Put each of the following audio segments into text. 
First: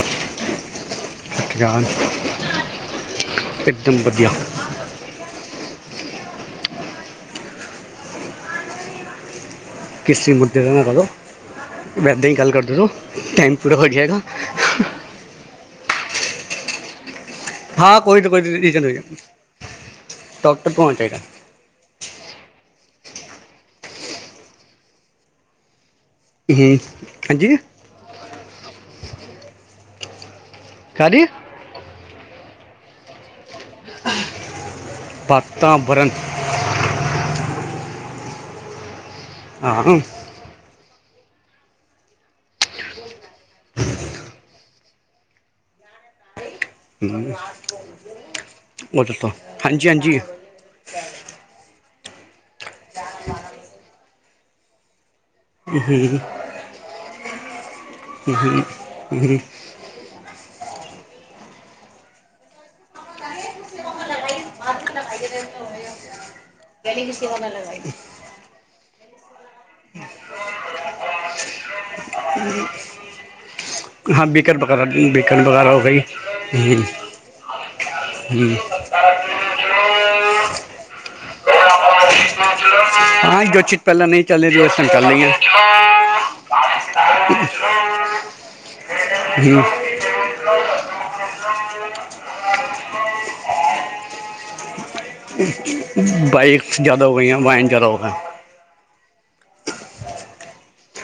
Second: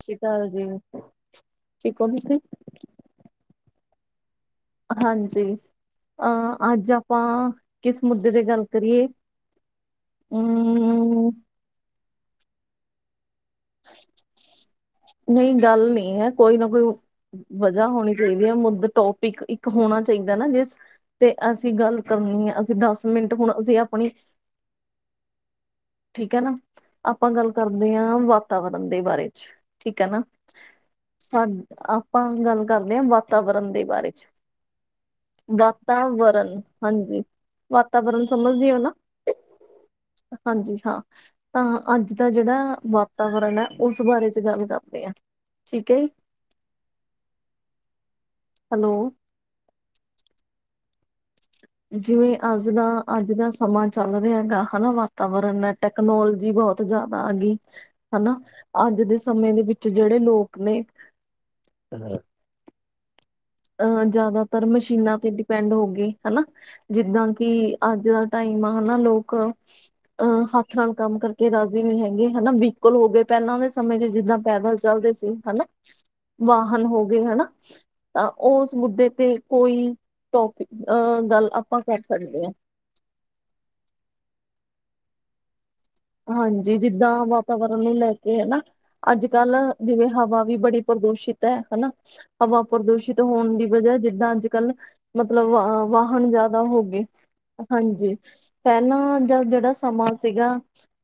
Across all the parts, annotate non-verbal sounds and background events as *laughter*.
ਸਤਿ ਸ਼੍ਰੀ ਅਕਾਲ ਜੀ। ਜਾਨ ਠੀਕ ਹੋ ਤੁਸੀਂ? ਇੱਕ ਦਮ ਵਧੀਆ ਹਾਂਜੀ ਅਹ ਅੱਜ ਆਪਾਂ ਕਿਸ ਮੁੱਦੇ ਤੇ ਗੱਲ ਕਰੀਏ। ਕਿਸੇ ਮੁੱਦੇ ਦਾ ਨਾ ਕਰੋ, ਹੂੰ, ਇੱਦਾਂ ਹੀ ਗੱਲ ਕਰਦੇ ਰਹੋ ਟਾਈਮ ਪੂਰਾ ਹੋ ਜਾਏਗਾ। ਨਹੀਂ ਗੱਲ ਨਹੀਂ ਹੈ ਕੋਈ ਨਾ ਕੋਈ। ਵਜਾ ਹਾਂ ਹੋਣੀ ਕੋਈ ਨਾ ਕੋਈ ਚਾਹੀਦੀ ਹੈ, ਰੀਜ਼ਨ ਮੁਦਾ ਹੋ ਜਾਏਗਾ ਟੋਪਿਕ ਇੱਕ ਹੋਣਾ ਚਾਹੀਦਾ ਨਾ ਡਾਕਟਰ ਜਿਸ ਕੋਲ ਆਉਣਾ ਚਾਹੀਦਾ ਤੇ ਅਸੀਂ ਗੱਲ ਕਰਨੀ ਹੈ ਅਸੀਂ ਦਸ ਮਿੰਟ ਹੁਣ ਅਸੀਂ ਆਪਣੀ ਠੀਕ ਹੈ ਨਾ ਹੂੰ ਆਪਾਂ ਗੱਲ ਹਾਂਜੀ ਕਰਦੇ ਹਾਂ ਵਾਤਾਵਰਨ ਦੇ ਬਾਰੇ ਚ ਠੀਕ ਹੈ ਨਾ ਕਾਹਦੀ ਆਪਾਂ ਗੱਲ ਕਰਦੇ ਹਾਂ ਵਾ ਵਾਤਾਵਰਨ ਦੇ ਬਾਰੇ ਚ ਵਾਤਾਵਰਨ ਹਾਂਜੀ ਵਾਤਾਵਰਨ ਸਮਝਦੇ ਹੋ ਨਾ ਆ ਹਮ ਹਾਂਜੀ ਹਾਂ ਤਾਂ ਅੱਜ ਦਾ ਜਿਹੜਾ ਵਾਤਾਵਰਨ ਹੈ ਉਸ ਬਾਰੇ ਚ ਗੱਲ ਕਰਦੇ ਹਾਂ। ਠੀਕ ਹ ਜੀ। ਹੈਲੋ ਉਹਦੇ ਤੋਂ ਹਾਂਜੀ ਹਾਂਜੀ ਜਿਵੇਂ ਅੱਜ ਦਾ ਅੱਜ ਦਾ ਸਮਾਂ ਚੱਲ ਰਿਹਾ ਹੈ ਗਾ ਹਨਾ। ਵਾਤਾਵਰਨ ਹੈ ਟੈਕਨੋਲੋਜੀ ਬਹੁਤ ਜਿਆਦਾ ਆ ਗਈ ਹਨਾ ਅੱਜ ਦੇ ਸਮੇਂ ਦੇ ਵਿੱਚ ਜਿਹੜੇ ਲੋਕ ਨੇ ਅ ਜ਼ਿਆਦਾਤਰ ਮਸ਼ੀਨਾਂ ਤੇ ਡਿਪੈਂਡ ਹੋ ਗਏ ਹਨਾ ਜਿੱਦਾਂ ਕਿ ਅੱਜ ਟਾਈਮ ਹਨਾ ਲੋਕ ਅਹ ਹੱਥ ਨਾਲ ਕੰਮ ਕਰਕੇ ਰਾਜ਼ੀ ਨਹੀਂ ਹੈਗੇ ਹਨਾ ਵਹੀਕਲ ਹੋ ਗਏ ਪਹਿਲਾਂ ਦੇ ਸਮੇਂ ਦੇ ਹਾਂ ਜਿੱਦਾਂ ਬੇਕਰ ਪੈਦਲ ਵਗੈਰਾ ਚੱਲਦੇ ਸੀ ਬੇਕਰ ਹਨਾ ਵਗੈਰਾ ਹੋ ਗਈ ਵਾਹਨ ਹੋ ਗਏ ਹਨਾ। ਤਾਂ ਉਸ ਮੁੱਦੇ ਤੇ ਕੋਈ ਟੋਪਿਕ ਅ ਗੱਲ ਆਪਾਂ ਕਰ ਸਕਦੇ ਹਾਂ। ਹਾਂ ਜੋ ਚੀਜ਼ ਪਹਿਲਾਂ ਨਹੀਂ ਚੱਲ ਰਹੀਆਂ ਸੀ ਓ ਚਲ ਰਹੀਆਂ ਨੇ। ਹਾਂਜੀ ਜਿੱਦਾਂ ਵਾਤਾਵਰਨ ਨੂੰ ਲੈ ਕੇ ਹਨਾ ਅੱਜ ਕੱਲ੍ਹ ਜਿਵੇਂ ਹਵਾ ਵੀ ਬੜੀ ਪ੍ਰਦੂਸ਼ਿਤ ਹੈ ਹਨਾ। ਹਵਾ ਪ੍ਰਦੂਸ਼ਿਤ ਹੋਣ ਦੀ ਵਜ੍ਹਾ ਜਿੱਦਾਂ ਅੱਜ ਕੱਲ ਮਤਲਬ ਵਾਹਨ ਜ਼ਿਆਦਾ ਬਾਈਕਸ ਹੋਗੇ ਹੋ ਗਈਆਂ, ਵਾਹਨ ਜ਼ਿਆਦਾ ਹੋ ਗਏ। ਹੂੰ। ਹਾਂਜੀ ਪਹਿਲਾਂ ਦਾ ਜਿਹੜਾ ਸਮਾਂ ਸੀਗਾ।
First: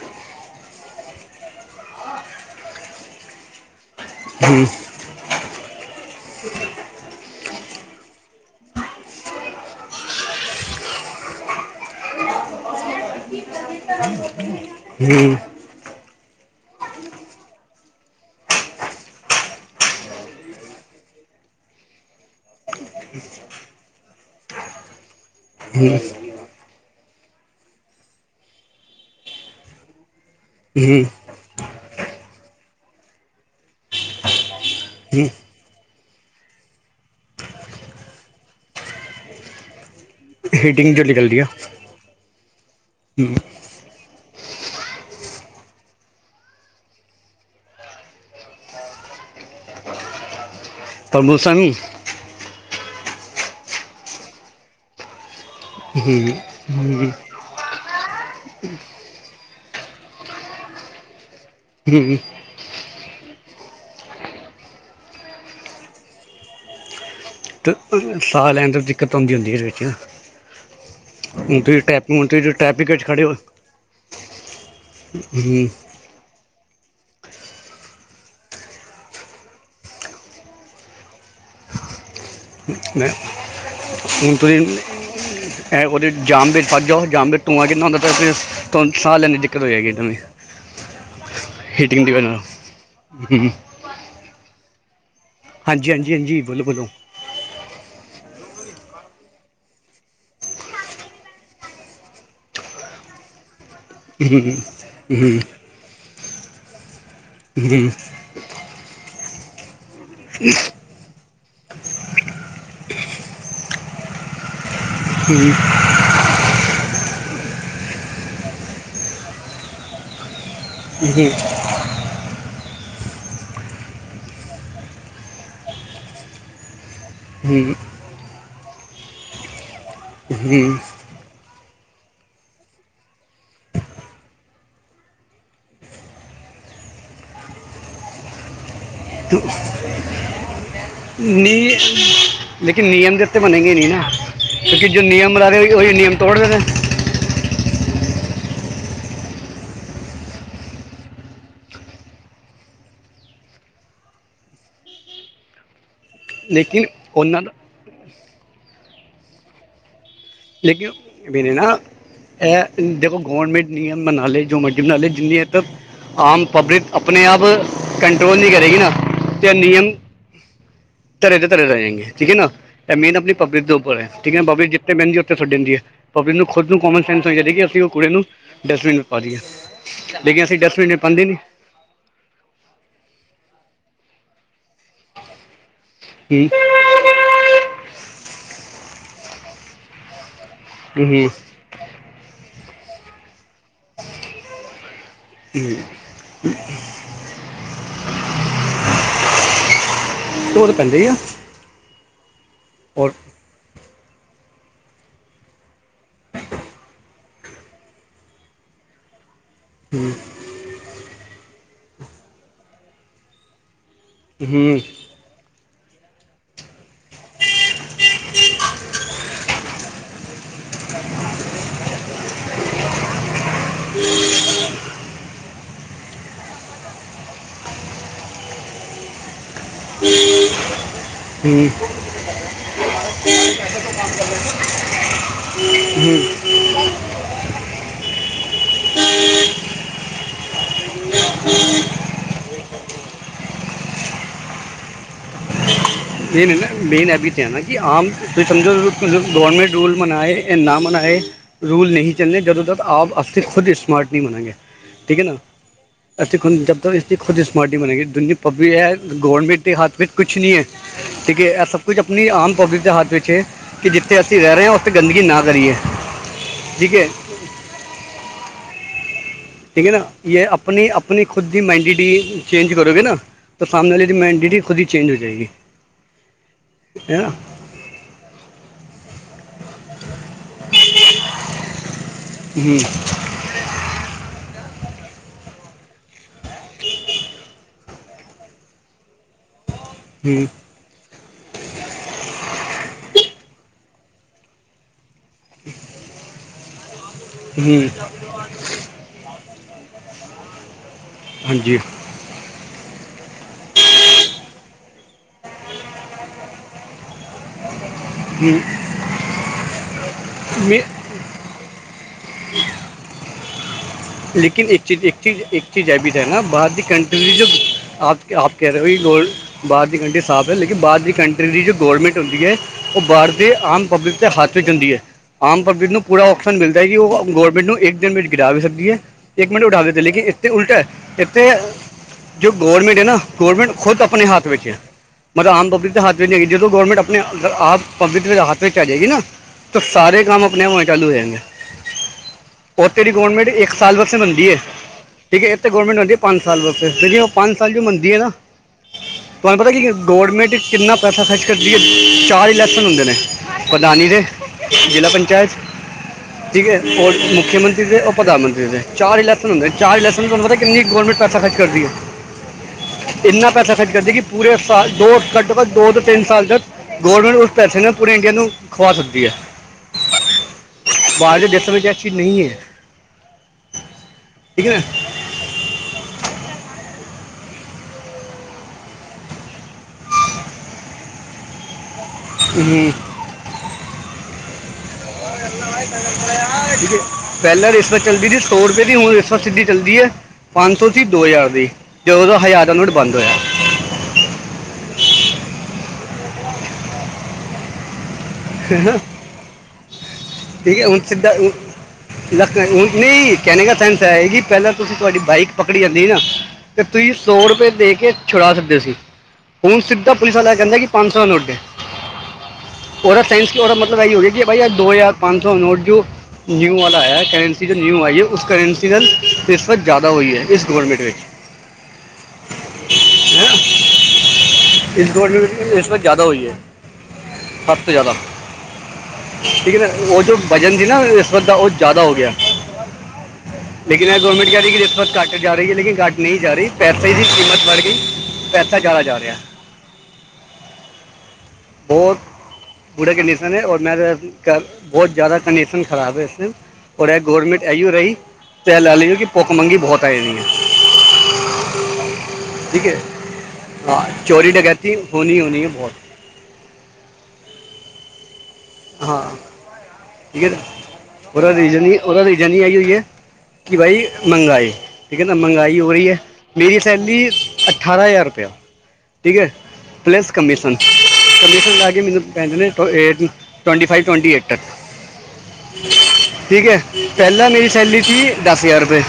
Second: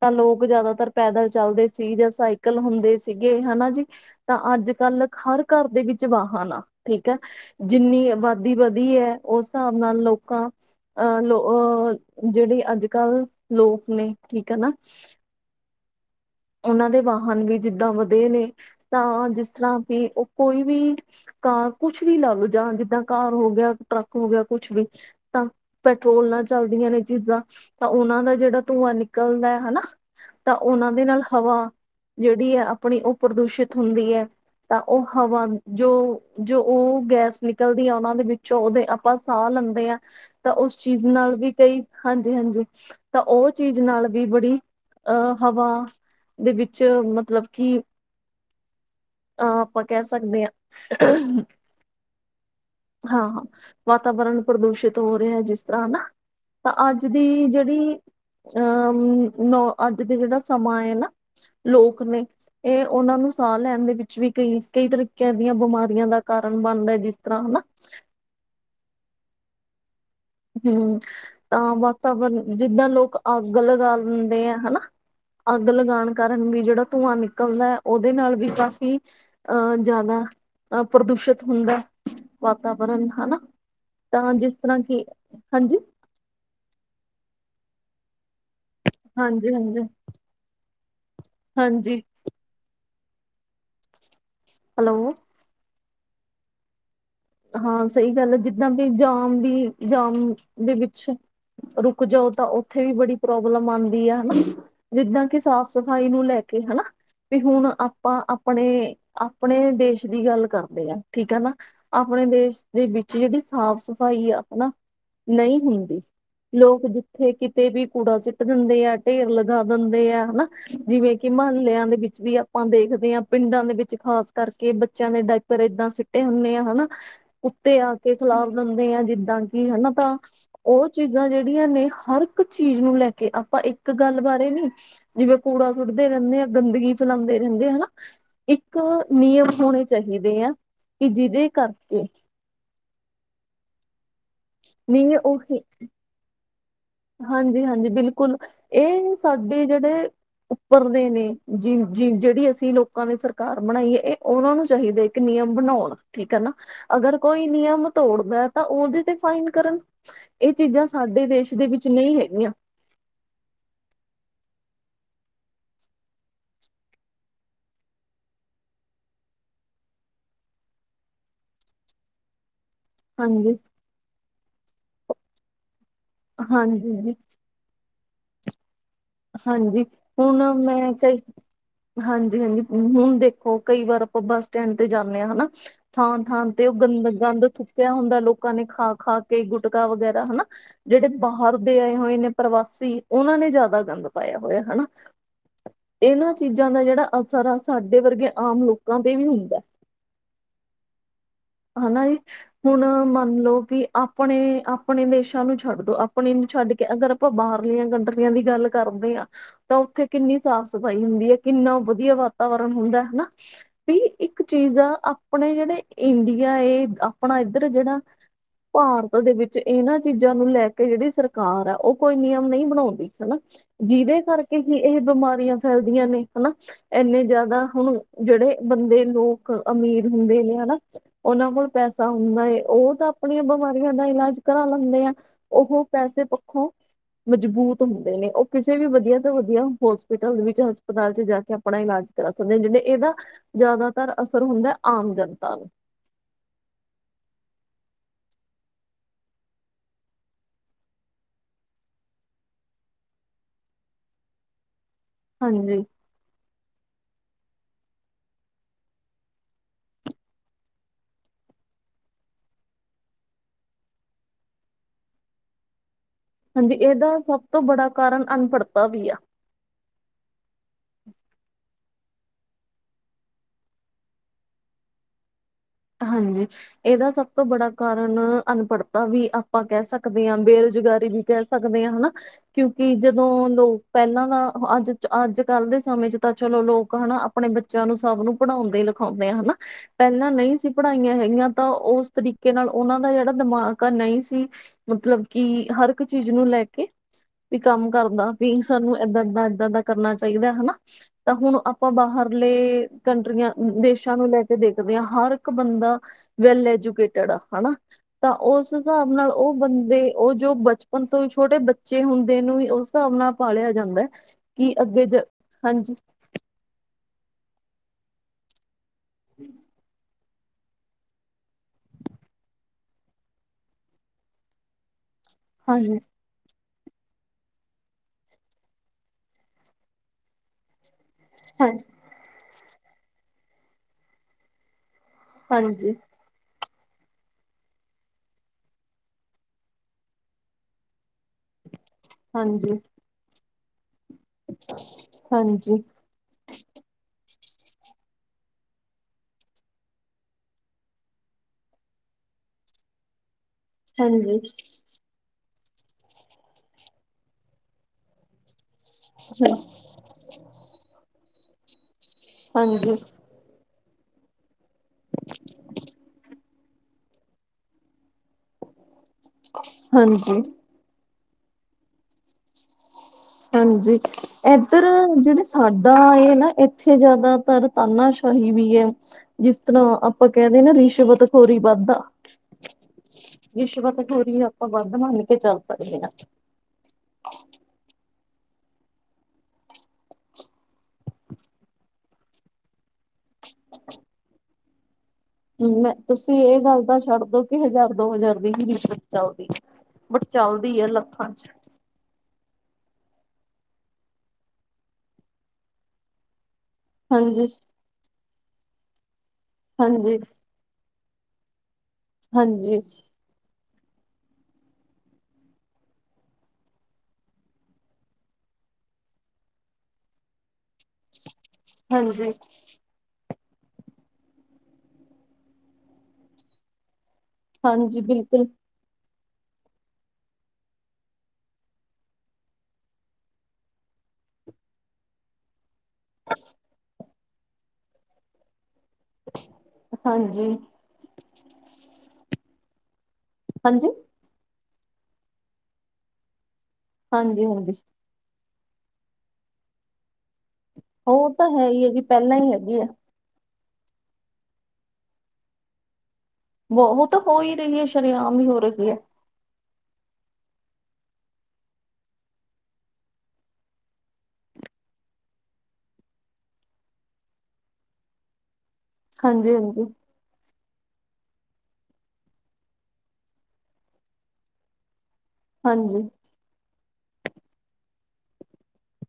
ਤਾਂ ਲੋਕ ਜਿਆਦਾਤਰ ਪੈਦਲ ਚਲਦੇ ਸੀ ਜਾਂ ਸਾਈਕਲ ਹੁੰਦੇ ਸੀਗੇ ਹਨਾ ਜੀ। ਤਾਂ ਅੱਜ ਕੱਲ ਹਰ ਘਰ ਦੇ ਵਿੱਚ ਵਾਹਨ ਆ ਠੀਕ ਹੈ। ਜਿੰਨੀ ਅਬਾਦੀ ਵਧੀ ਹੈ ਉਸ ਹਿਸਾਬ ਨਾਲ ਲੋਕਾਂ ਅਹ ਲੋ ਅ ਜਿਹੜੇ ਅੱਜ ਕੱਲ ਲੋਕ ਨੇ ਠੀਕ ਹੈ ਨਾ ਉਹਨਾਂ ਦੇ ਵਾਹਨ ਵੀ ਜਿੱਦਾਂ ਵਧੇ ਨੇ ਤਾਂ ਜਿਸ ਤਰ੍ਹਾਂ ਵੀ ਉਹ ਕੋਈ ਵੀ ਕਾਰ ਕੁਛ ਵੀ ਲਾ ਲੋੋ ਜਾਂ ਜਿੱਦਾਂ ਕਾਰ ਹੋ ਗਿਆ ਟਰੱਕ ਹੋ ਗਿਆ ਕੁਛ ਵੀ ਤਾਂ ਪੈਟਰੋਲ ਨਾਲ ਚੱਲਦੀਆਂ ਨੇ ਚੀਜ਼ਾਂ ਤਾਂ ਔਨਾਂ ਦਾ ਜੜਾ ਧੂਆਂ ਨਿਕਲਦਾ ਹਨਾ, ਤਾਂ ਔਨਾਂ ਦੇ ਨਾਲ ਹਵਾ ਜੇੜੀ ਹੈ ਅਪਣੀ, ਔਹ ਪ੍ਰਦੂਸ਼ਿਤ ਹੁੰਦੀ ਹੈ। ਤਾਂ ਔ ਹਵਾ ਜੋ, ਜੋ ਔ ਗੈਸ ਨਿਕਲਦੀ ਹੈ ਔਨਾਂ ਦੇ ਵਿੱਚੋਂ, ਉਦੇ ਆਪਾਂ ਸਾਂ ਲੈਂਦੇ ਆ, ਤਾਂ ਉਸ ਚੀਜ਼ ਨਾਲ ਵੀ ਕਈ ਹਾਂਜੀ-ਹਾਂਜੀ ਤਾਂ ਔਹ ਚੀਜ਼ ਨਾਲ ਵੀ ਬੜੀ, ਅ ਹਵਾ ਦੇ ਵਿੱਚ, ਮਤਲਬ ਕਿ, ਅ ਅਪਾਂ ਕੈ ਸਕਦੇ ਹਾਂ *unintelligible* ਹਾਂ-ਹਾਂ, ਵਾਤਾਵਰਨ ਪ੍ਰਦੂਸ਼ਿਤ ਹੋ ਰਿਹਾ ਜਿਸ ਤਰਾ ਨਾ, ਤਾਂ ਅੱਜ ਦੀ ਜੇੜੀ ਅਹ ਨ ਅੱਜ ਦਾ ਜਿਹੜਾ ਸਮਾਂ ਹੈ ਨਾ ਲੋਕ ਨੇ ਇਹ ਉਹਨਾਂ ਨੂੰ ਸਾਹ ਲੈਣ ਦੇ ਵਿੱਚ ਵੀ ਕਈ ਕਈ ਤਰੀਕਿਆਂ ਦੀਆਂ ਬਿਮਾਰੀਆਂ ਦਾ ਕਾਰਨ ਬਣਦਾ ਜਿਸ ਤਰ੍ਹਾਂ ਹਨਾ। ਤੇ ਸਾਹ ਲੈਣ ਦੀ ਦਿੱਕਤ ਆਉਂਦੀ ਹੁੰਦੀ ਇਹਦੇ ਵਿੱਚ ਹਮ ਹੁਣ ਤਾਂ ਤੁਸੀਂ ਟ੍ਰੈਫਿਕ ਹੁਣ ਤੁਸੀਂ ਵਾਤਾਵਰਨ ਜਿੱਦਾਂ ਟ੍ਰੈਫਿਕ ਵਿੱਚ ਲੋਕ ਅੱਗ ਲਗਾ ਦਿੰਦੇ ਆ ਹਨਾ। ਹਮ ਅੱਗ ਲਗਾਉਣ ਕਾਰਨ ਵੀ ਜਿਹੜਾ ਧੂੰਆਂ ਨਿਕਲਦਾ ਉਹਦੇ ਨਾਲ ਵੀ ਕਾਫ਼ੀ ਅਹ ਜ਼ਿਆਦਾ ਅਹ ਪ੍ਰਦੂਸ਼ਿਤ ਹੁੰਦਾ। ਵਾਤਾਵਰਨ ਮੈਂ ਹਨਾ ਤਾਂ ਜਿਸ ਤਰ੍ਹਾਂ ਕਿ ਹਾਂਜੀ ਇਹੋ ਜਿਹੇ ਜਾਮ ਵਿੱਚ ਫਸ ਜਾਓ ਜਾਮ ਵਿੱਚ ਧੂੰਆਂ ਕਿੰਨਾ ਹੁੰਦਾ। ਤੁਹਾਨੂੰ ਸਾਹ ਲੈਣ ਦੀ ਹਾਂਜੀ ਦਿੱਕਤ ਹੋ ਹਾਂਜੀ ਜਾਏਗੀ ਇਦਾਂ ਵੀ ਹਾਂਜੀ ਹੀਟਿੰਗ ਦੀ ਵਜਾਹ ਨਾਲ ਹਮ ਹੈਲੋ ਹਾਂਜੀ-ਹਾਂਜੀ-ਹਾਂਜੀ, ਬੋਲੋ-ਬੋਲੋ। ਹਾਂ, ਸਹੀ ਗੱਲ ਆ ਜਿੱਦਾਂ ਵੀ ਜਾਮ ਦੀ, ਜਾਮ ਦੇ ਵਿੱਚ ਰੁਕ ਜੋ, ਤਾਂ ਉੱਥੇ ਵੀ ਬੜੀ ਪ੍ਰੋਬਲਮ ਆਉਂਦੀ ਆ ਹਨਾ, ਜਿੱਦਾਂ ਕਿ ਸਾਫ਼-ਸਫ਼ਾਈ ਨੂੰ ਲੈ ਕੇ ਹਨਾ। ਵੀ, ਹੁਣ ਆਪਾਂ ਆਪਣੇ-ਆਪਣੇ ਦੇਸ਼ ਦੀ ਗੱਲ ਕਰਦੇ ਹਾਂ, ਠੀਕ ਹੈ ਨਾ? ਆਪਣੇ ਦੇਸ਼ ਦੇ ਵਿੱਚ ਜੇੜੀ ਸਾਫ਼-ਸਫ਼ਾਈ ਆ ਹਨਾ, ਹੂੰ ਨਈ ਹੁੰਦੀ। ਲੋਕ ਜਿੱਥੇ ਕਿਤੇ ਵੀ ਕੂੜਾ ਸਿੱਟ ਦਿੰਦੇ ਆ, ਢੇਰ ਲਗਾ ਦਿੰਦੇ ਆ, ਹਨਾ? ਜਿਵੇਂ ਕਿ ਮਹਲਿਆਂ ਦੇ ਵਿੱਚ ਵੀ, ਆਪਾਂ ਦੇਖਦੇ ਆਂ, ਪਿੰਡਾਂ ਦੇ ਵਿੱਚ ਖ਼ਾਸ ਕਰਕੇ ਬੱਚਿਆਂ ਦੇ ਡਾਇਪਰ ਇਦਾਂ ਸਿੱਟੇ ਹੁੰਦੇ ਆ, ਹਨਾ? ਹੂੰ ਕੁੱਤੇ ਆ ਕੇ ਖਲਾਰ ਦਿੰਦੇ ਆ, ਜਿੱਦਾਂ ਕਿ ਹਨਾ, ਤਾਂ ਹੂੰ ਹੂੰ ਉਹ ਚੀਜ਼ਾਂ ਜਿਹੜੀਆਂ ਨੇ, ਹਰ ਇੱਕ ਚੀਜ਼ ਨੂੰ ਲੈ ਕੇ ਆਪਾਂ ਇੱਕ ਗੱਲ ਬਾਰੇ ਨੀ ਜਿਵੇਂ ਕੂੜਾ ਸੁੱਟਦੇ ਰਹਿੰਦੇ ਆ, ਗੰਦਗੀ ਫੈਲਾਂਦੇ ਰਹਿੰਦੇ ਆ ਹਨਾ, ਇੱਕ ਨਿਯਮ ਹੋਣੇ ਚਾਹੀਦੇ ਆ, ਕਿ ਜਿਹਦੇ ਕਰ ਨੀ ਲੇਕਿਨ ਨਿਯਮ ਦੇ ਏਤੇ ਬਣੇਗੇ ਈ ਨੀ ਨਾ, ਕਿਉਂਕਿ ਜੋ ਨਹੀਂ ਨਿਯਮ ਬਲਾ ਰੇ, ਔਹੀ ਨਿਯਮ ਤੋੜ ਦਿੰਦੇ। ਹਾਂਜੀ-ਹਾਂਜੀ, ਬਿਲਕੁਲ, ਇਹ ਸਾਡੇ ਜਿਹੜੇ ਉੱਪਰ ਦੇ ਨੇ, ਜੀ ਜ ਜਿਹੜੀ ਅਸੀਂ ਲੋਕਾਂ ਨੇ ਸਰਕਾਰ ਬਣਾਈ ਏ, ਇਹ ਉਹਨਾਂ ਨੂੰ ਚਾਹੀਦੇ। ਕਿ ਨਿਯਮ ਬਣਾਉਣ। ਠੀਕ ਆ ਨਾ, ਲੇਕਿਨ ਅਗਰ ਉਹਨਾਂ ਕੋਈ ਦਾ ਨਿਯਮ ਤੋੜਦਾ ਤਾਂ ਉਹਦੇ ਤੇ ਫਾਈਨ ਕਰਨ। ਇਹ ਚੀਜ਼ਾਂ ਸਾਡੇ ਦੇਸ਼ ਦੇ ਵਿੱਚ ਨਹੀਂ ਹੈਗੀਆਂ ਐ ਦੇਖੋ, ਗੌਰਮੈਂਟ ਨਿਯਮ ਬਨਾਲੇ, ਜੋ ਮਰਜੀ ਬਨਾਲੇ, ਜਿੰਨੀ *unintelligible* ਆਮ ਪਬਲਿਕ ਆਪਣੇ ਆਪ ਕੰਟਰੋਲ ਨੀ ਕਰੇਗੀ ਨਾ, ਤੇ ਐ ਨਿਯਮ ਤਰੇ ਦੇ ਤਰੇ ਰੈ ਜੇਂਗੇ, ਠੀਕ ਏ ਨਾ, ਐ ਮੇਨ ਅਪਣੀ ਹਾਂਜੀ ਪਬਲਿਕ ਦੇ ਉੱਪਰ ਹੈ ਠੀਕ ਹੈ ਨਾ, ਪਬਲਿਕ ਜਿਥੇ ਬੈਂਦੀ ਏ, ੳਥੇ ਸੁਟ ਦਿੰਦੀ ਏ। ਪਬਲਿਕ ਨੂੰ ਖੁਦ ਨੂੰ ਹਾਂਜੀ ਕੋਮਨ ਜੀ ਸੈਂਸ ਹੋਣੀ ਚਾਹੀਦੀ ਕਿ ਅਸੀਂ ਉਹ ਕੁੜੇ ਨੂੰ ਡਸਬਿਨ ਪਾ ਦੀਏ, ਹਾਂਜੀ ਲੇਕਿਨ ਅਸੀਂ ਡਸਟਬਿਨ ਪਾਉਂਦੇ ਨੀ। ਹਾਂਜੀ-ਹਾਂਜੀ, ਹੁਣ ਦੇਖੋ ਕਈ ਵਾਰ ਅਪਾਂ ਬੱਸ ਸਟੈਂਡ ਤੇ ਜਾਂਨੇ ਆ ਹਨਾ? ਥਾਂ-ਥਾਂ ਤੇ ਉਹ ਗੰਦ ਗੰਦ ਥੁੱਕਿਆ ਹੁੰਦਾ ਲੋਕਾਂ ਨੇ ਖਾ-ਖਾ ਕੇ ਗੁਟਕਾ ਵਗੈਰਾ ਹਨਾ? ਹੂੰ ਜਿਹੜੇ ਹੂੰ ਬਾਹਰ ਦੇ ਆਏ ਹੋਏ ਨੇ, ਪ੍ਰਵਾਸੀ, ਉਹਨਾਂ ਨੇ ਜ਼ਿਆਦਾ ਗੰਦ ਪਾਇਆ ਹੋਇਆ ਹਨਾ। ਇਹਨਾਂ ਚੀਜ਼ਾਂ ਦਾ ਜਿਹੜਾ ਅਸਰ ਆ, ਸਾਡੇ ਵਰਗੇ ਆਮ ਲੋਕਾਂ ਤੇ ਵੀ ਹੁੰਦਾ। *unintelligible* ਹਨਾ ਜੀ। ਹੁਣ ਔਰ ਮੰਨ ਲੋ ਕੀ ਆਪਣੇ-ਆਪਣੇ ਦੇਸਾਂ ਨੂੰ ਛੱਡ ਦੋ ਆਪਣੇ ਨੂੰ ਛੱਡ ਕੇ ਅਗਰ ਆਪਾਂ ਬਾਹਰਲੀਆਂ ਕੰਟਰੀਆਂ ਦੀ ਗੱਲ ਕਰਦੇ ਆਂ। ਤਾਂ ਉੱਥੇ ਕਿੰਨੀ ਸਾਫ਼-ਸਫ਼ਾਈ ਹੁੰਦੀ ਏ, ਕਿੰਨਾ ਵਧੀਆ ਵਾਤਾਵਰਨ ਹੁੰਦਾ ਹਨਾ। ਬੀ ਇੱਕ ਚੀਜ਼ ਹੂੰ ਦਾ ਆਪਣੇ ਜਿਹੜੇ ਇੰਡੀਆ ਏ, ਆਪਣਾ ਇੱਧਰ ਜਿਹੜਾ ਭਾਰਤ ਦੇ ਵਿੱਚ ਇਹਨਾਂ ਚੀਜ਼ਾਂ ਨੂੰ ਲੈ ਕੇ ਜਿਹੜੀ ਸਰਕਾਰ ਹੈ, ਉਹ ਕੋਈ ਨਿਯਮ ਨਹੀਂ ਬਣਾਉਂਦੀ ਹਨਾ। ਜਿਹਦੇ ਕਰਕੇ ਹੀ ਇਹ ਬਿਮਾਰੀਆਂ ਫੈਲਦੀਆਂ ਨੇ ਹਨਾ। ਐਨੇ ਜ਼ਿਆਦਾ ਹੁਣ ਜਿਹੜੇ ਬੰਦੇ ਲੋਕ ਅਮੀਰ ਹੁੰਦੇ ਨੇ ਹਨਾ। ਉਹਨਾਂ ਕੋਲ ਹੂੰ ਪੈਸਾ ਹੁੰਦਾ ਏ ਓਹ ਤਾਂ ਆਪਣੀਆਂ ਬਿਮਾਰੀਆਂ ਦਾ ਇਲਾਜ ਕਰਾ ਲੰਦੇ ਐ। ਉਹ ਹੂੰ ਪੈਸੇ ਪੱਖੋ ਮਜ਼ਬੂਤ ਹੁੰਦੇ ਨੇ, ਉਹ ਕਿਸੇ ਵੀ ਵਧੀਆ ਤੋਂ ਵਧੀਆ ਹੋਸਪਿਟਲ ਵਿੱਚ, ਹਸਪਤਾਲ ਚ ਜਾ ਕੇ ਅਪਣਾ ਇਲਾਜ ਕਰਾ ਸਕਦੇ ਜਿਹੜੇ ਇਹਦਾ ਜ਼ਿਆਦਾਤਰ ਅਸਰ ਹੁੰਦਾ ਆਮ ਜਨਤਾ ਨੂੰ। ਮੇਨ ਨਾ, ਮੇਨ ਐ ਵੀ ਤੇ ਹੈ ਨਾ ਕਿ ਆਮ ਤੁਸੀਂ ਸਮਝੋ ਗੌਰਮੈਂਟ ਰੂਲ ਮਨਾਏ ਨਾ ਮਨਾਏ। ਰੂਲ ਨਹੀਂ ਚੱਲੇ, ਜਦੋਂ ਤੱਕ ਆਪ ਅਸੀਂ ਖੁਦ ਸਮਾਰਟ ਨੀ ਬਣਾਂਗੇ, ਠੀਕ ਏ ਨਾ? ਹਾਂਜੀ। ਅਸੀਂ ਖੁਦ ਜਦ ਤੱਕ ਅਸੀਂ ਖੁਦ ਸਮਾਰਟ ਨੀ ਬਣਾਂਗੇ, ਦੁਨੀਆ ਪਬਲੀ ਐ ਗੌਰਮੈਂਟ ਦੇ ਹੱਥ ਵਿੱਚ ਕੁਛ ਨੀ ਐ। ਠੀਕ ਏ, ਐ ਸਭ ਕੁਛ ਅਪਣੀ ਆਮ ਪਬਲਿਕ ਦੇ ਹੱਥ ਵਿੱਚ ਏ। ਕਿ ਜਿੱਥੇ ਅਸੀਂ ਰਹਿ ਰਹੇ ਆ, ਉੱਥੇ ਗੰਦਗੀ ਨਾ ਕਰੀਏ। ਹਾਂਜੀ, ਠੀਕ ਹੈ ਇਹਦਾ ਸਭ ਤੋਂ ਬੜਾ ਕਾਰਨ ਅਨਪੜ੍ਹਤਾ ਵੀ ਆ। ਠੀਕ ਏ ਨਾ, ਯੇ ਅਪਣੀ ਅਪਣੀ ਖੁਦ ਦੀ ਮੈਂਡੀਟੀ ਚੇਂਜ ਕਰੋਗੇ ਨਾ, ਤਾਂ ਸਾਮਣੇ ਵਾਲੇ ਦੀ ਮੈਂਡਿਟੀ ਖੁਦ ਹੀ ਚੇਜ ਹੋ ਜਾਏਗੀ। ਹਾਂਜੀ। ਏਦਾ ਹੈ ਸਭ ਨਾ ਤੋਂ ਬੜਾ ਕਾਰਨ ਅਨਪੜ੍ਹਤਾ ਵੀ ਆਪਾਂ ਕੈ ਸਕਦੇ ਆਂ, ਬੇਰੁਜ਼ਗਾਰੀ ਵੀ ਕੈ ਸ ਸਕਦੇ ਆਂ ਹਨਾ। ਹੂੰ ਕਿਉਂਕਿ, ਜਦੋਂ ਲੋਕ ਪੈਲਾਂ ਤਾਂ, ਅੱਜ ਅੱਜ-ਕੱਲ੍ਹ ਦੇ ਸਮੇਂ ਚ ਤਾਂ ਚਲੋ ਲੋਕ ਹਨਾ ਅਪਣੇ ਬੱਚਿਆਂ ਨੂੰ ਸਭ ਨੂੰ ਪੜ੍ਹੋਦੇ ਹੁੰਦੇ ਆ ਹਨਾ। ਪੈਲਾਂ ਹੂੰ ਨਹੀਂ ਪੜ੍ਹਾਈਆਂ ਹੈਗੀਆਂ ਤਾਂ, ਓਸ ਤਰੀਕੇ ਨਾਲ ਔਨਾਂ ਦਾ ਜੇੜਾ ਦਿਮਾਗ ਆ ਨਹੀਂ ਸੀ ਮਤਲਬ ਕਿ ਹਰ ਅਕ ਚੀਜ਼ ਨੂੰ ਲੈ ਕੇ ਵੀ ਹੂੰ ਕੰਮ ਕਰਦਾ। ਵੀ ਸਾਨੂੰ ਏਦਾਂ ਏਦਾਂ ਏਦਾਂ ਦਾ ਕਰਨਾ ਚਾਈਦਾ ਹਨਾ, ਤਾਂ ਹੁਣ ਹਾਂਜੀ ਅਪਾਂ ਬਾਹਰਲੀ ਕੰਟਰੀਆਂ ਦੇਸ਼ਾਂ ਨੂੰ ਲੈ ਕੇ ਦੇਖਦੇ ਆ, ਹਰ ਇੱਕ ਬੰਦਾ ਵੈਲ ਐਜੂਕੇਟਡ ਆ ਹਨਾ। ਤਾਂ ਹੂੰ ਔਸ ਹਿਸਾਬ ਨਾਲ ਓਹ ਬੰਦੇ ਔ ਜੋ ਬਚਪਨ ਤੋਂ ਈ ਛੋਟੇ ਬੱਚੇ ਹੁੰਦ ਦੇ ਨੂੰ ਈ ਔਸ ਸਾਬ ਨਾਲ ਪਾਲਿਆ ਜਾਂਦੈ, ਕਿ ਅੱਗੇ ਜ ਹਾਂਜੀ। ਤੇ ਐ ਨਾ ਬਾਹਰ ਦੀ ਕੰਟਰੀ, ਜੋ ਆਪ ਆਪ ਕੈ ਰੇ ਹੋ ਇ ਗੋਲ ਬਾਹਰ ਦੀ ਕੰਟਰੀ ਸਾਫ ਐ, ਲੇਕਿਨ ਬਾਰ ਦੀ ਕੰਟਰੀ ਦੀ ਜੋ ਗੌਰਮੈਂਟ ਹੁੰਦੀ ਏ ਓਹ ਬਾਰ ਦੇ ਆਮ ਪਬਲਿਕ ਤੇ ਹੱਥ ਵਿਚ ਹੁੰਦੀ ਏ, ਆਮ ਪਬਲਿਕ ਹਾਂਜੀ ਨੂੰ ਪੂਰਾ ਔਪਸ਼ਨ ਮਿਲਦੈ ਕਿ ਓਹ ਗੌਰਮਿਂਟ ਨੂੰ ਇੱਕ ਦਿਨ ਵਿੱਚ ਗਿਰਾ ਵੀ ਸਕਦੀ ਏ, ਇੱਕ ਮਿੰਟ ਉਠਾ ਦਿੱਤੇ, ਲੇਕਿ ਇੱਥੇ ਉਲਟੈ। ਥੇ ਹਾਂ ਜੋ ਗੌਰਮੇਂਟ ਏਨਾ ਗੌਰਮੇਂਟ ਖੁਦ ਅਪਣੇ ਹੱਥ ਵਿੱਚ ਐ। ਮਤਲਬ ਆਮ ਪਬਲਿਕ ਹਾਂਜੀ ਦੇ ਹੱਥ ਚ ਨੀ ਹੈਗੀ। ਜਦੋ, ਗੌਰਮੇਂਟ ਅਪਣੇ ਆਪ ਪਬਲਿਕ ਦੇ ਹਥੇ ਚ ਆ ਜੇਗੀ ਨਾ ਤ ਸਾਰੇ ਕੰਮ ਅਪਣੇ ਆਪ ਹੋਣੇ ਚਾਲੂ ਹੋ ਜਾਏਗੇ। ਹਾਂਜੀ। ਥੇ ਦੀ ਗੌਰਮੇਂਟ ਇੱਕ ਸਾਲ ਵਾਸਤੇ ਬਣਦੀ ਏ, ਠੀਕ ਏ। ਏਥੇ ਹਾਂਜੀ ਗੌਰਮੇਂਟ ਬਣਦੀ ਏ ਪਾੰਜ ਸਾਲ ਵਾਸਤੇ, ਲੇਕਿ ਓਹ ਪਾੰਜ ਸਾਲ ਜੋ ਬੰਨਦੀ ਏ ਨਾ ਤੁਹਾਨੂੰ ਪਤੈ ਕਿ ਗੇ ਗੌਰਮੇਂਟ ਕਿੰਨਾ ਪੈਸਾ ਖਰਚ ਕਰਦੀ ਏ, ਚਾਰ ਇਲੈਕਸਨ ਹੁੰਦੇ ਨੇ। ਪ੍ਰਧਾਨੀ ਦੇ, ਹਾਂਜੀ ਜਿਲਾ ਪੰਚਾਇਤ। ਠੀਕ ਏ, ਔਰ ਮੁੱਖਯ ਮੰਤਰੀ ਦੇ ਔਰ ਪ੍ਰਧਾਨ ਮੰਤਰੀ ਦੇ ਚਾਰ ਇਲੈਕਸ਼ਨ ਹੁੰਦੇਣ। ਚਾਰ ਇਲੈਸ਼ਨ ਤੁਹਾਨੂੰ ਪਤੈ, ਕਿੰਨੀ ਗੌਰਮੇਟ ਪੈਸਾ ਖਰਚ ਕਰਦੀ ਏ। ਹਾਂਜੀ। ਇੰਨਾ ਪੈਸਾ ਖਰਚ ਕਰਦੀ ਏ ਕਿ ਪੂਰੇ ਸਾਲ ਦੋ ਘੱਟੋ-ਘੱਟ ਦੋ ਤੋ ਤੇਨ ਸਾਲ ਤੱਕ ਗੌਰਮੇਂਟ ਉਸ ਪੈਸੇ ਨੂੰ ਪੂਰੇ ਇੰਡੀਆ ਨੂੰ ਖਵਾ ਸਕਦੀ ਐ। ਹਾਂਜੀ। ਬਾਰ ਦੀ ਦੇਸ਼ਾ ਵਿਚ ਐਸਾ ਨਹੀਂ ਏ। ਹਾਂਜੀ, ਐਧਰ ਨਾ ਜੇੜੇ ਸਾਡਾ ਏ ਨਾ ਏਥੇ ਜੈਦਾਤਰ ਤਾਨਾਸ਼ਾਹੀ ਵੀ ਏ। ਜਿਸ ਤਰ੍ਹਾਂ ਆਪਾਂ ਕੈਦੇ ਨਾ ਰਿਸ਼ਵਤ ਖੋਰੀ ਵੱਧ ਆ। ਉਂ। ਰਿਸ਼ਵਤਖੋਰੀ ਆਪਾਂ ਵੱਧ ਮਾਣ ਠੀਕ ਪਹਿਲਾਂ ਰਿਸ਼ਵਤ ਚੱਲਦੀ ਸੀ ਸੌ ਰੁਪਏ ਦੀ। ਹੁਣ ਰਿਸ਼ਵਤ ਸਿੱਧੀ ਚੱਲਦੀ ਹੈ। ਪੰਜ ਸੌ ਸੀ ਦੋ ਹਜ਼ਾਰ ਦੀ। ਜਦੋਂ ਤੋਂ ਹਜ਼ਾਰ ਦਾ ਨੋਟ ਬੰਦ ਹੋਇਆ। *inaudible* ਹਮ ਹਾਂ, ਮੈਂ ਤੁਸੀਂ ਇਹ ਗੱਲ ਤਾਂ ਛੱਡ ਦੋ ਕਿ ਹਜ਼ਾਰ, ਦੋ ਹਜ਼ਾਰ ਦੀ ਹੀ ਰਿਸ਼ਵਤ ਚਲਦੀ। ਬਟ ਚਲਦੀ ਠੀਕ ਏ, ਹੁਣ ਸਿੱਦਾ ਏ ਲਕੇ ਹੁਣ ਨਹੀਂ, ਕੈਨੇ ਕਾ ਸੈਨਸ ਐ ਏ, ਕਿ ਪੈਲਾਂ ਤੁਸੀਂ ਤੁਹਾਡੀ ਬਾਈਕ ਪਕੜੀ ਜਾਂਦੀ ਹੀ ਨਾ ਤੇ ਤੁਸੀਂ ਸੌ ਹਾਂਜੀ ਰੁਪਏ ਦੇ ਕੇ ਛੁਡਾ ਸਕਦੇ ਸੀ। ਹੁਣ, ਸਿੱਧਾ ਹਾਂਜੀ ਪੁਲਿਸ ਆਲਾ ਐ ਕੈੰਦਾ ਏ ਕਿ ਪੰਜ ਸੌ ਦਾ ਨੋਟ ਦੇ। ਹਾਂਜੀ। ਔਤ ਸੈਂਸ ਔਰ ਮਤਲਬ ਇਹਹੀ ਹੋਹੀ ਹੈ ਕਿ ਭਈ ਯ ਦੋ ਹਜ਼ਾਰ ਪੰਜ ਸੌ ਨੋਟ ਦੋ ਨਿਊ ਵਾਲਾ ਹੈ ਕਰੰਸੀ, ਜੋ ਨਿਊ ਆਈ ਹੈ ਉਸ ਕਰੰਸੀ ਦਾ ਰਿਸ਼ਵਤ ਜ਼ਿਆਦਾ ਹੋਈ ਹੈ। ਇਸ ਗੌਰਮੈਂਟ ਵਿੱਚ। ਹਾਂਜੀ। ਹੈ, ਇਸ ਗੌਰਮਿੰਟ ਵਿਚ ਰਿਸ਼ਵਤ ਜ਼ਿਆਦਾ ਹੋਈ ਹੈ। ਸਭ ਤੋਂ ਹਾਂਜੀ ਜ਼ਿਆਦਾ। ਬਿਲਕੁਲ ਠੀਕ ਨਾ ਉਹ ਜੋ ਵਜ਼ਨ ਸੀ ਨਾ ਇਸ ਵਕਤ ਦਾ ਉਹ ਜ਼ਿਆਦਾ ਹੋ ਗਿਆ। ਲੇਕਿਨ ਇਹ ਗਵੌਰਰਮੈਂਟ ਕਹਿ ਰਹੀ ਕਿ ਰਿਸ਼ਵਤ ਘੱਟ ਵਕਤ ਜਾ ਰਹੀ ਹੈ ਲੇਕਿਨ ਘੱਟ ਨਹੀਂ ਜਾ ਰਹੀ ਪੈਸੇ ਦੀ ਕੀਮਤ ਵਧ ਗਈ, ਪੈਸਾ ਜ਼ਿਆਦਾ ਜਾ ਰਿਹਾ। ਹਾਂਜੀ। ਬਹੁਤ, ਬੁਰੇ ਕੰਡੀਸ਼ਨ ਨੇ ਔਰ ਹਾਂਜੀ ਮੈਂ ਕ ਬਹੁਤ ਜ਼ਿਆਦਾ ਕੰਡੀਸ਼ਨ ਖਰਾਬ ਹੈ ਇਸਦੀ ਔਰ ਇਹ ਹਾਂਜੀ ਗੌਰਮੈਂਟ ਹਾਂਜੀ ਇਹਓ ਰਹੀ ਪਹਿਲ ਲਈ ਕਿ ਪੁੱਖ ਮੰਗੀ ਬਹੁਤ ਆ ਜਾਣੀ ਆ। ਉਹ ਤਾਂ ਹੈ ਹੀ ਹੈਗੀ ਪਹਿਲਾਂ ਹੀ ਹੈਗੀ ਆ। ਹਾਂ ਚੋਰੀ ਢਕੇਤੀ ਹੋਣੀ-ਹੋਣੀ ਹੈ ਬਹੁਤ। ਉਹ ਤਾਂ ਹੋ ਹੀ ਰਹੀ ਹੈ ਸ਼ਰੇਆਮ ਹੀ ਹੋ ਰਹੀ ਹੈ। ਹਾਂ, ਠੀਕ ਏ ਨਾ ਉਹਦਾ ਰੀ ਉਹਦਾ ਰੀਜਨ ਵੀ ਇਹੀਓ ਈ ਐ ਕਿ ਭਾਈ ਮੰਗਹਾਈ। ਠੀਕ ਹੈ ਨਾ ਮਹਿੰਗਾਈ ਹੋ ਰਹੀ ਹੈ, ਮੇਰੀ ਸੈਲਰੀ ਅਠਾਰਾਂ ਹਜ਼ਾਰ ਰੁਪਇਆ। ਠੀਕ ਹੈ, ਹਾਂਜੀ ਹਾਂਜੀ ਪਲੱਸ ਕਮਿਸ਼ਨ ਕਮਿਸ਼ਨ ਲਾ ਕੇ ਮੈਨੂੰ ਕਹਿੰਦੇ ਨੇ ਏ ਟਵੰਟੀ-ਫਾਈਵ ਟਵੰਟੀ ਏਟ ਤੱਕ, ਹਾਂਜੀ, ਠੀਕ ਹੈ। ਪਹਿਲਾਂ ਮੇਰੀ ਸੈਲਰੀ ਸੀ ਦਸ ਹਜ਼ਾਰ ਰੁਪਏ।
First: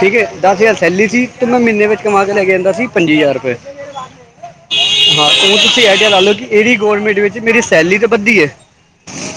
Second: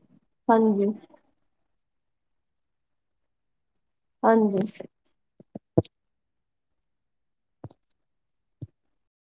ਠੀਕ ਹੈ। ਦਸ ਹਜ਼ਾਰ ਹਾਂਜੀ, ਸੈਲੀ ਸੀ ਤੇ ਮੈਂ ਮਹੀਨੇ ਵਿੱਚ ਕਮਾ ਕੇ ਲੈ ਕੇ ਆਦਾ ਸੀ ਪੰਜੀ ਹਜ਼ਾਰ ਰੁਪਏ। ਹਾਂਜੀ। ਹਾਂ, ਹੁਣ ਤੁਸੀਂ ਅੰਦਾਜ਼ਾ ਲਾ ਲਓ ਕਿ ਇਹਦੀ ਗਵੌਰਮੈਂਟ ਵਿੱਚ ਮੇਰੀ ਸੈਲੀਰੀ ਤਾਂ ਵੱਧਦੀ ਹੈ।